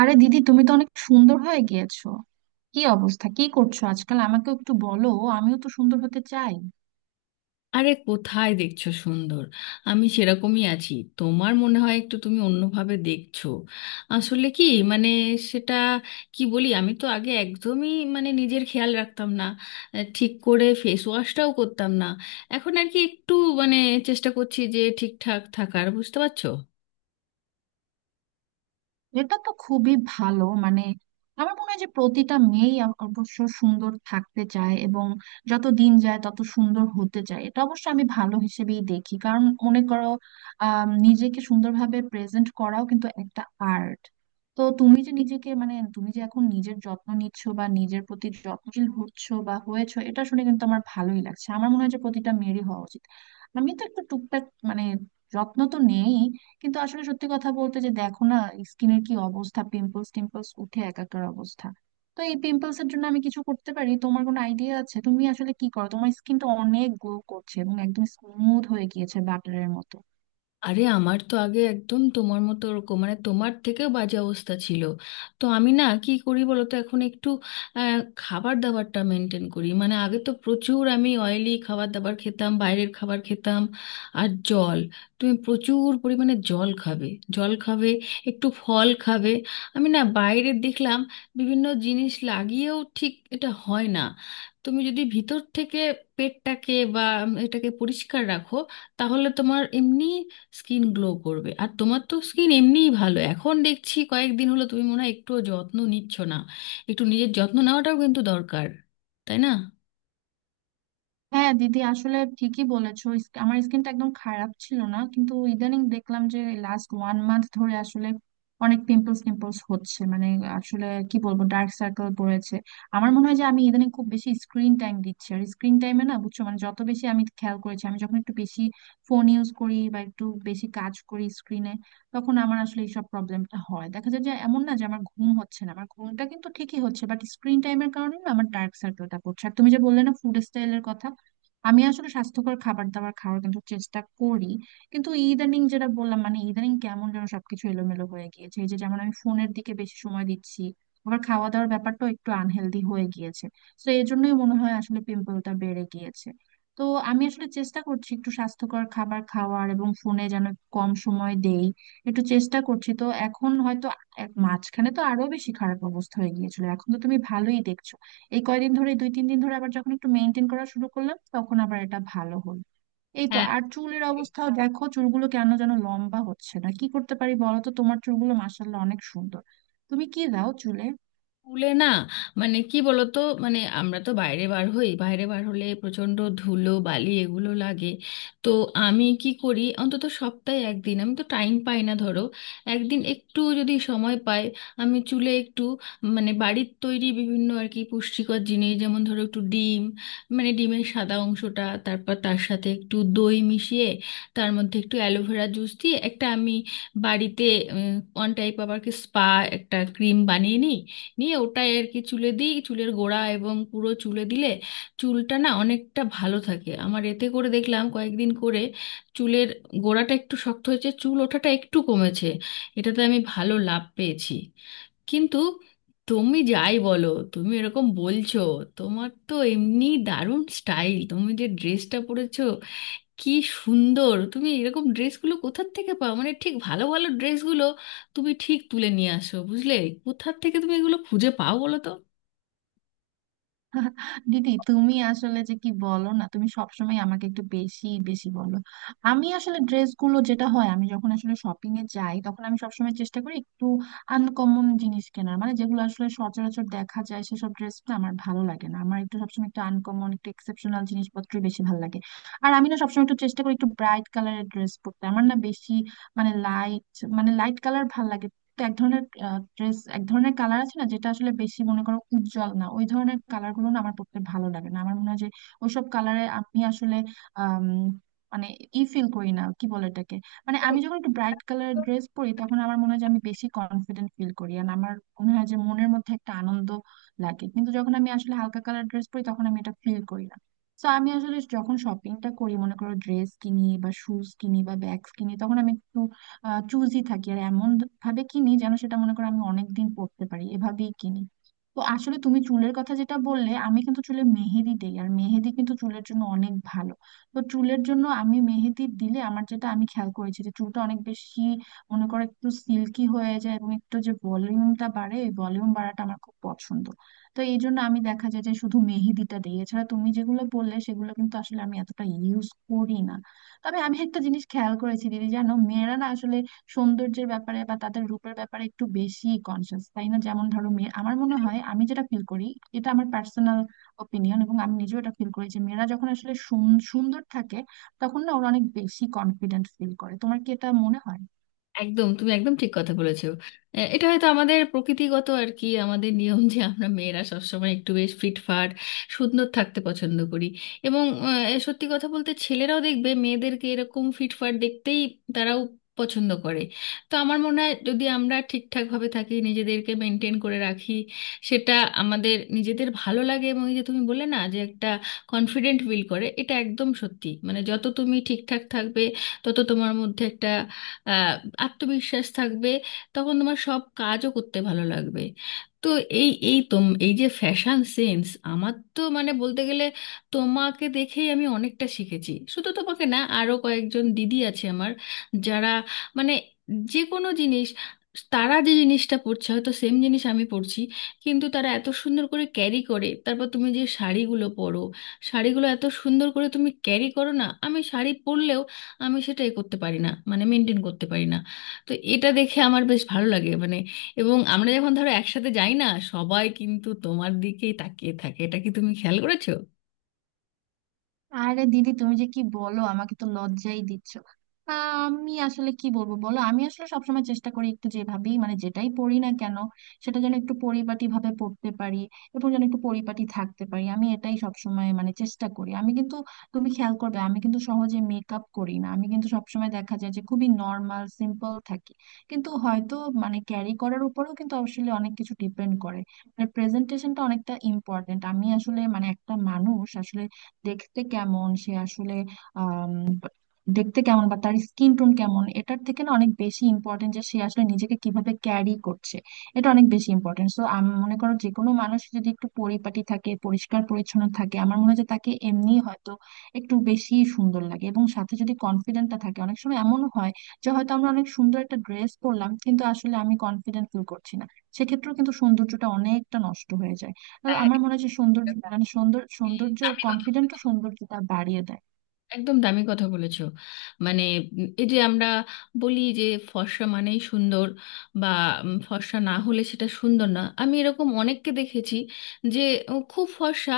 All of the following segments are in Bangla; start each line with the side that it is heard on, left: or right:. right: আরে দিদি, তুমি তো অনেক সুন্দর হয়ে গিয়েছো। কি অবস্থা, কি করছো আজকাল? আমাকেও একটু বলো, আমিও তো সুন্দর হতে চাই।
left: আরে কোথায় দেখছো সুন্দর? আমি সেরকমই আছি। তোমার মনে হয় একটু তুমি অন্যভাবে দেখছো। আসলে কি, মানে, সেটা কি বলি, আমি তো আগে একদমই মানে নিজের খেয়াল রাখতাম না, ঠিক করে ফেস ওয়াশটাও করতাম না। এখন আর কি একটু মানে চেষ্টা করছি যে ঠিকঠাক থাকার, বুঝতে পারছো?
right: এটা তো খুবই ভালো। মানে আমার মনে হয় যে প্রতিটা মেয়েই অবশ্য সুন্দর থাকতে চায়, এবং যত দিন যায় তত সুন্দর হতে চায়। এটা অবশ্য আমি ভালো হিসেবেই দেখি, কারণ মনে করো নিজেকে সুন্দরভাবে প্রেজেন্ট করাও কিন্তু একটা আর্ট। তো তুমি যে নিজেকে, মানে তুমি যে এখন নিজের যত্ন নিচ্ছ বা নিজের প্রতি যত্নশীল হচ্ছ বা হয়েছো, এটা শুনে কিন্তু আমার ভালোই লাগছে। আমার মনে হয় যে প্রতিটা মেয়েরই হওয়া উচিত। আমি তো একটু টুকটাক মানে যত্ন তো নেই, কিন্তু আসলে সত্যি কথা বলতে যে দেখো না, স্কিনের কি অবস্থা, পিম্পলস টিম্পলস উঠে একাকার অবস্থা। তো এই পিম্পলস এর জন্য আমি কিছু করতে পারি? তোমার কোনো আইডিয়া আছে? তুমি আসলে কি করো? তোমার স্কিনটা অনেক গ্লো করছে এবং একদম স্মুথ হয়ে গিয়েছে বাটারের মতো।
left: আরে আমার তো আগে একদম তোমার মতো ওরকম মানে তোমার থেকেও বাজে অবস্থা ছিল। তো আমি না কি করি বলো তো, এখন একটু খাবার দাবারটা মেনটেন করি। মানে আগে তো প্রচুর আমি অয়েলি খাবার দাবার খেতাম, বাইরের খাবার খেতাম। আর জল, তুমি প্রচুর পরিমাণে জল খাবে, জল খাবে, একটু ফল খাবে। আমি না বাইরে দেখলাম বিভিন্ন জিনিস লাগিয়েও ঠিক এটা হয় না। তুমি যদি ভিতর থেকে পেটটাকে বা এটাকে পরিষ্কার রাখো, তাহলে তোমার এমনি স্কিন গ্লো করবে। আর তোমার তো স্কিন এমনিই ভালো, এখন দেখছি কয়েকদিন হলো তুমি মনে হয় একটুও যত্ন নিচ্ছ না। একটু নিজের যত্ন নেওয়াটাও কিন্তু দরকার, তাই না?
right: হ্যাঁ দিদি, আসলে ঠিকই বলেছো। আমার স্কিনটা একদম খারাপ ছিল না, কিন্তু ইদানিং দেখলাম যে লাস্ট ওয়ান মান্থ ধরে আসলে অনেক পিম্পলস টিম্পলস হচ্ছে। মানে আসলে কি বলবো, ডার্ক সার্কেল পড়েছে। আমার মনে হয় যে আমি ইদানিং খুব বেশি স্ক্রিন টাইম দিচ্ছি, আর স্ক্রিন টাইমে না, বুঝছো, মানে যত বেশি আমি খেয়াল করেছি, আমি যখন একটু বেশি ফোন ইউজ করি বা একটু বেশি কাজ করি স্ক্রিনে, তখন আমার আসলে এইসব প্রবলেমটা হয়, দেখা যায় যে এমন না যে আমার ঘুম হচ্ছে না, আমার ঘুমটা কিন্তু ঠিকই হচ্ছে, বাট স্ক্রিন টাইমের কারণে না আমার ডার্ক সার্কেলটা পড়ছে। আর তুমি যে বললে না ফুড স্টাইলের কথা, আমি আসলে স্বাস্থ্যকর খাবার দাবার খাওয়ার কিন্তু চেষ্টা করি, কিন্তু ইদানিং যেটা বললাম, মানে ইদানিং কেমন যেন সবকিছু এলোমেলো হয়ে গিয়েছে। এই যে যেমন আমি ফোনের দিকে বেশি সময় দিচ্ছি, আবার খাওয়া দাওয়ার ব্যাপারটাও একটু আনহেলদি হয়ে গিয়েছে, তো এই জন্যই মনে হয় আসলে পিম্পলটা বেড়ে গিয়েছে। তো আমি আসলে চেষ্টা করছি একটু স্বাস্থ্যকর খাবার খাওয়ার এবং ফোনে যেন কম সময় দেই। একটু চেষ্টা করছি, তো এখন হয়তো মাঝখানে তো আরো বেশি খারাপ অবস্থা হয়ে গিয়েছিল, এখন তো তুমি ভালোই দেখছো। এই কয়দিন ধরে, দুই তিন দিন ধরে আবার যখন একটু মেনটেন করা শুরু করলাম তখন আবার এটা ভালো হলো। এই তো।
left: হ্যাঁ,
right: আর চুলের অবস্থাও দেখো, চুলগুলো কেন যেন লম্বা হচ্ছে না, কি করতে পারি বলো তো? তোমার চুলগুলো মাশাআল্লাহ অনেক সুন্দর, তুমি কি দাও চুলে?
left: স্কুলে না, মানে কি বলতো, মানে আমরা তো বাইরে বার হই, বাইরে বার হলে প্রচণ্ড ধুলো বালি এগুলো লাগে। তো আমি কি করি, অন্তত সপ্তাহে একদিন, আমি তো টাইম পাই না, ধরো একদিন একটু যদি সময় পাই, আমি চুলে একটু মানে বাড়ির তৈরি বিভিন্ন আর কি পুষ্টিকর জিনিস, যেমন ধরো একটু ডিম, মানে ডিমের সাদা অংশটা, তারপর তার সাথে একটু দই মিশিয়ে, তার মধ্যে একটু অ্যালোভেরা জুস দিয়ে একটা আমি বাড়িতে ওয়ান টাইপ আবার কি স্পা, একটা ক্রিম বানিয়ে নিই। নিয়ে ওটা আর কি চুলে দিই, চুলের গোড়া এবং পুরো চুলে দিলে চুলটা না অনেকটা ভালো থাকে আমার। এতে করে দেখলাম কয়েকদিন করে চুলের গোড়াটা একটু শক্ত হয়েছে, চুল ওঠাটা একটু কমেছে, এটাতে আমি ভালো লাভ পেয়েছি। কিন্তু তুমি যাই বলো, তুমি এরকম বলছো, তোমার তো এমনি দারুণ স্টাইল। তুমি যে ড্রেসটা পরেছো কি সুন্দর! তুমি এরকম ড্রেসগুলো কোথার থেকে পাও, মানে ঠিক ভালো ভালো ড্রেসগুলো তুমি ঠিক তুলে নিয়ে আসো বুঝলে। কোথার থেকে তুমি এগুলো খুঁজে পাও বলো তো?
right: দিদি তুমি আসলে যে কি বলো না, তুমি সবসময় আমাকে একটু বেশি বেশি বলো। আমি আসলে ড্রেসগুলো যেটা হয়, আমি যখন আসলে শপিং এ যাই তখন আমি সবসময় চেষ্টা করি একটু আনকমন জিনিস কেনার, মানে যেগুলো আসলে সচরাচর দেখা যায় সেসব ড্রেস না আমার ভালো লাগে না, আমার একটু সবসময় একটু আনকমন একটু এক্সেপশনাল জিনিসপত্রই বেশি ভালো লাগে। আর আমি না সবসময় একটু চেষ্টা করি একটু ব্রাইট কালারের ড্রেস পরতে, আমার না বেশি মানে লাইট মানে লাইট কালার ভালো লাগে না। তো এক ধরনের ড্রেস, এক ধরনের কালার আছে না, যেটা আসলে বেশি মনে করো উজ্জ্বল না, ওই ধরনের কালার গুলো না আমার পড়তে ভালো লাগে না। আমার মনে হয় যে ওইসব কালারে আমি আসলে আম, মানে ই ফিল করি না, কি বলে এটাকে, মানে আমি যখন একটু ব্রাইট কালারের ড্রেস পরি তখন আমার মনে হয় যে আমি বেশি কনফিডেন্ট ফিল করি, আর আমার মনে হয় যে মনের মধ্যে একটা আনন্দ লাগে। কিন্তু যখন আমি আসলে হালকা কালার ড্রেস পরি তখন আমি এটা ফিল করি না। তো আমি আসলে যখন শপিংটা করি, মনে করো ড্রেস কিনি বা শুজ কিনি বা ব্যাগস কিনি, তখন আমি একটু চুজই থাকি, আর এমন ভাবে কিনি যেন সেটা, মনে করো, আমি অনেকদিন পরতে পারি, এভাবেই কিনি। তো আসলে তুমি চুলের কথা যেটা বললে, আমি কিন্তু চুলে মেহেদি দেই, আর মেহেদি কিন্তু চুলের জন্য অনেক ভালো। তো চুলের জন্য আমি মেহেদি দিলে আমার যেটা আমি খেয়াল করেছি যে চুলটা অনেক বেশি, মনে করো, একটু সিল্কি হয়ে যায় এবং একটু যে ভলিউমটা বাড়ে, এই ভলিউম বাড়াটা আমার খুব পছন্দ। তো এই জন্য আমি, দেখা যায় যে, শুধু মেহেদিটা দিই, এছাড়া তুমি যেগুলো বললে সেগুলো কিন্তু আসলে আমি এতটা ইউজ করি না। তবে আমি একটা জিনিস খেয়াল করেছি দিদি জানো, মেয়েরা না আসলে সৌন্দর্যের ব্যাপারে বা তাদের রূপের ব্যাপারে একটু বেশি কনসিয়াস, তাই না? যেমন ধরো মেয়ে, আমার মনে হয়, আমি যেটা ফিল করি এটা আমার পার্সোনাল ওপিনিয়ন, এবং আমি নিজেও এটা ফিল করি যে মেয়েরা যখন আসলে সুন্দর থাকে তখন না ওরা অনেক বেশি কনফিডেন্ট ফিল করে। তোমার কি এটা মনে হয়?
left: একদম, তুমি একদম ঠিক কথা বলেছো। এটা হয়তো আমাদের প্রকৃতিগত আর কি, আমাদের নিয়ম যে আমরা মেয়েরা সবসময় একটু বেশ ফিটফাট সুন্দর থাকতে পছন্দ করি। এবং সত্যি কথা বলতে, ছেলেরাও দেখবে মেয়েদেরকে এরকম ফিটফাট দেখতেই তারাও পছন্দ করে। তো আমার মনে হয় যদি আমরা ঠিকঠাকভাবে থাকি, নিজেদেরকে মেনটেন করে রাখি, সেটা আমাদের নিজেদের ভালো লাগে। এবং ওই যে তুমি বললে না যে একটা কনফিডেন্ট ফিল করে, এটা একদম সত্যি। মানে যত তুমি ঠিকঠাক থাকবে, তত তোমার মধ্যে একটা আহ, আত্মবিশ্বাস থাকবে, তখন তোমার সব কাজও করতে ভালো লাগবে। তো এই এই তোম, এই যে ফ্যাশন সেন্স, আমার তো মানে বলতে গেলে তোমাকে দেখেই আমি অনেকটা শিখেছি। শুধু তোমাকে না, আরও কয়েকজন দিদি আছে আমার, যারা মানে যে কোনো জিনিস, তারা যে জিনিসটা পরছে হয়তো সেম জিনিস আমি পরছি, কিন্তু তারা এত সুন্দর করে ক্যারি করে। তারপর তুমি যে শাড়িগুলো পরো, শাড়িগুলো এত সুন্দর করে তুমি ক্যারি করো না, আমি শাড়ি পরলেও আমি সেটাই করতে পারি না, মানে মেনটেন করতে পারি না। তো এটা দেখে আমার বেশ ভালো লাগে মানে। এবং আমরা যখন ধরো একসাথে যাই না, সবাই কিন্তু তোমার দিকেই তাকিয়ে থাকে, এটা কি তুমি খেয়াল করেছো?
right: আরে দিদি তুমি যে কি বলো, আমাকে তো লজ্জাই দিচ্ছ। আমি আসলে কি বলবো বলো, আমি আসলে সবসময় চেষ্টা করি একটু যেভাবেই, মানে যেটাই পড়ি না কেন সেটা যেন একটু পরিপাটি ভাবে পড়তে পারি এবং যেন একটু পরিপাটি থাকতে পারি, আমি এটাই সবসময় মানে চেষ্টা করি। আমি কিন্তু, তুমি খেয়াল করবে, আমি কিন্তু সহজে মেকআপ করি না, আমি কিন্তু সবসময় দেখা যায় যে খুবই নর্মাল সিম্পল থাকি। কিন্তু হয়তো, মানে, ক্যারি করার উপরেও কিন্তু আসলে অনেক কিছু ডিপেন্ড করে। মানে প্রেজেন্টেশনটা অনেকটা ইম্পর্টেন্ট। আমি আসলে মানে একটা মানুষ আসলে দেখতে কেমন, সে আসলে আহ দেখতে কেমন বা তার স্কিন টোন কেমন, এটার থেকে না অনেক বেশি ইম্পর্টেন্ট যে সে আসলে নিজেকে কিভাবে ক্যারি করছে, এটা অনেক বেশি ইম্পর্টেন্ট। সো আমি মনে করো যে কোনো মানুষ যদি একটু পরিপাটি থাকে, পরিষ্কার পরিচ্ছন্ন থাকে, আমার মনে হয় যে তাকে এমনি হয়তো একটু বেশি সুন্দর লাগে। এবং সাথে যদি কনফিডেন্টটা থাকে, অনেক সময় এমনও হয় যে হয়তো আমরা অনেক সুন্দর একটা ড্রেস পরলাম কিন্তু আসলে আমি কনফিডেন্ট ফিল করছি না, সেক্ষেত্রেও কিন্তু সৌন্দর্যটা অনেকটা নষ্ট হয়ে যায়। তো
left: হ্যাঁ,
right: আমার
left: একটা,
right: মনে হয় যে সৌন্দর্য, মানে সৌন্দর্য
left: আপনি দারুণ কথা
right: কনফিডেন্ট
left: বলেছেন।
right: সৌন্দর্যটা বাড়িয়ে দেয়।
left: একদম দামি কথা বলেছো মানে। এই যে আমরা বলি যে ফর্সা মানেই সুন্দর, বা ফর্সা না হলে সেটা সুন্দর না, আমি এরকম অনেককে দেখেছি যে খুব ফর্সা,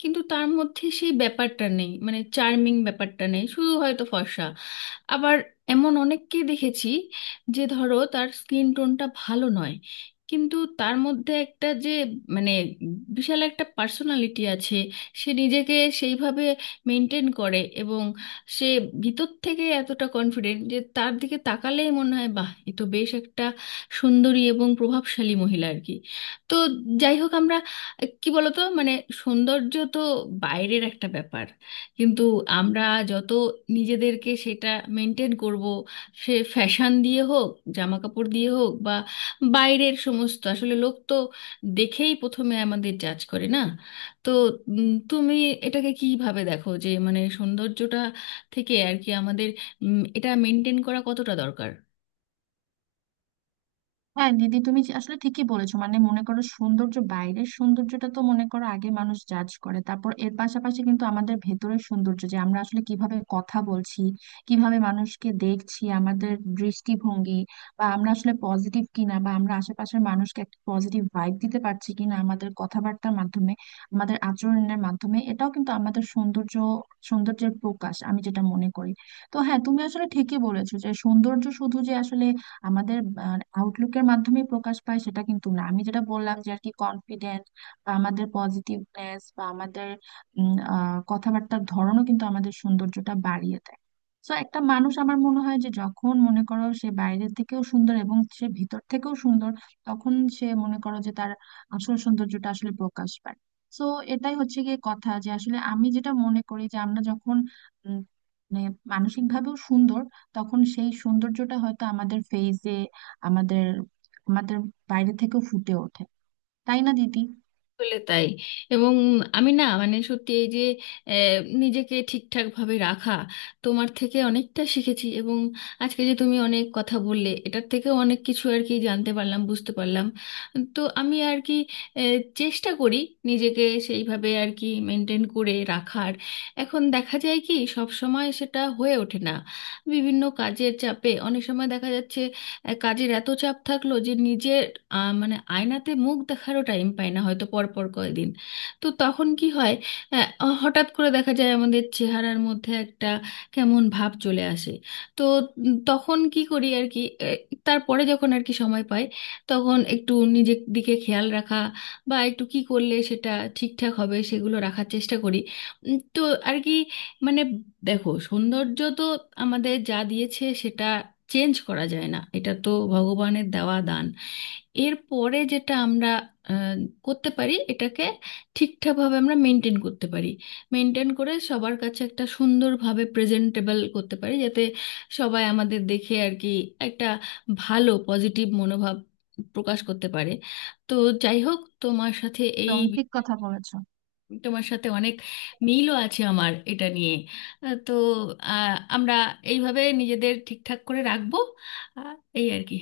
left: কিন্তু তার মধ্যে সেই ব্যাপারটা নেই, মানে চার্মিং ব্যাপারটা নেই, শুধু হয়তো ফর্সা। আবার এমন অনেককেই দেখেছি যে ধরো তার স্কিন টোনটা ভালো নয়, কিন্তু তার মধ্যে একটা যে মানে বিশাল একটা পার্সোনালিটি আছে, সে নিজেকে সেইভাবে মেনটেন করে, এবং সে ভিতর থেকে এতটা কনফিডেন্ট যে তার দিকে তাকালেই মনে হয়, বাহ, এ তো বেশ একটা সুন্দরী এবং প্রভাবশালী মহিলা আর কি। তো যাই হোক, আমরা কি বলতো মানে, সৌন্দর্য তো বাইরের একটা ব্যাপার, কিন্তু আমরা যত নিজেদেরকে সেটা মেনটেন করব, সে ফ্যাশন দিয়ে হোক, জামা কাপড় দিয়ে হোক, বা বাইরের সমস্ত আসলে লোক তো দেখেই প্রথমে আমাদের জাজ করে না। তো তুমি এটাকে কিভাবে দেখো, যে মানে সৌন্দর্যটা থেকে আর কি আমাদের এটা মেনটেন করা কতটা দরকার?
right: হ্যাঁ দিদি, আসলে ঠিকই বলেছো, মানে মনে করো সৌন্দর্য, বাইরের সৌন্দর্যটা তো, মনে করো, আগে মানুষ জাজ করে, তারপর এর পাশাপাশি কিন্তু আমাদের ভেতরের সৌন্দর্য, যে আমরা আসলে কিভাবে কথা বলছি, কিভাবে মানুষকে দেখছি, আমাদের দৃষ্টিভঙ্গি, বা আমরা আসলে পজিটিভ কিনা, বা আমরা আশেপাশের মানুষকে একটা পজিটিভ ভাইব দিতে পারছি কিনা আমাদের কথাবার্তার মাধ্যমে, আমাদের আচরণের মাধ্যমে, এটাও কিন্তু আমাদের সৌন্দর্য, সৌন্দর্যের প্রকাশ, আমি যেটা মনে করি। তো হ্যাঁ, তুমি আসলে ঠিকই বলেছো যে সৌন্দর্য শুধু যে আসলে আমাদের আউটলুকের মাধ্যমে প্রকাশ পায় সেটা কিন্তু না, আমি যেটা বললাম যে আর কি, কনফিডেন্ট বা আমাদের পজিটিভনেস বা আমাদের কথাবার্তার ধরনও কিন্তু আমাদের সৌন্দর্যটা বাড়িয়ে দেয়। তো একটা মানুষ, আমার মনে হয় যে, যখন মনে করো সে বাইরের থেকেও সুন্দর এবং সে ভিতর থেকেও সুন্দর, তখন সে, মনে করো যে, তার আসল সৌন্দর্যটা আসলে প্রকাশ পায়। তো এটাই হচ্ছে গিয়ে কথা যে আসলে আমি যেটা মনে করি যে আমরা যখন উম, মানে মানসিক ভাবেও সুন্দর, তখন সেই সৌন্দর্যটা হয়তো আমাদের ফেইসে, আমাদের আমাদের বাইরে থেকেও ফুটে ওঠে, তাই না দিদি?
left: আসলে তাই। এবং আমি না মানে সত্যি, এই যে আহ, নিজেকে ঠিকঠাক ভাবে রাখা, তোমার থেকে অনেকটা শিখেছি। এবং আজকে যে তুমি অনেক কথা বললে, এটার থেকেও অনেক কিছু আর কি জানতে পারলাম, বুঝতে পারলাম। তো আমি আর কি চেষ্টা করি নিজেকে সেইভাবে আর কি মেনটেন করে রাখার। এখন দেখা যায় কি, সব সময় সেটা হয়ে ওঠে না, বিভিন্ন কাজের চাপে অনেক সময় দেখা যাচ্ছে কাজের এত চাপ থাকলো যে নিজের মানে আয়নাতে মুখ দেখারও টাইম পাই না হয়তো পরপর কয়েকদিন। তো তখন কি হয়, হঠাৎ করে দেখা যায় আমাদের চেহারার মধ্যে একটা কেমন ভাব চলে আসে। তো তখন কি করি আর কি, তারপরে যখন আর কি সময় পাই, তখন একটু নিজের দিকে খেয়াল রাখা, বা একটু কি করলে সেটা ঠিকঠাক হবে সেগুলো রাখার চেষ্টা করি। তো আর কি মানে, দেখো সৌন্দর্য তো আমাদের যা দিয়েছে সেটা চেঞ্জ করা যায় না, এটা তো ভগবানের দেওয়া দান। এরপরে যেটা আমরা আহ, করতে পারি, এটাকে ঠিকঠাকভাবে আমরা মেনটেন করতে পারি, মেনটেন করে সবার কাছে একটা সুন্দরভাবে প্রেজেন্টেবল করতে পারি, যাতে সবাই আমাদের দেখে আর কি একটা ভালো পজিটিভ মনোভাব প্রকাশ করতে পারে। তো যাই হোক,
right: একদম ঠিক কথা বলেছ।
left: তোমার সাথে অনেক মিলও আছে আমার এটা নিয়ে। তো আমরা এইভাবে নিজেদের ঠিকঠাক করে রাখবো। আহ, এই আর কি।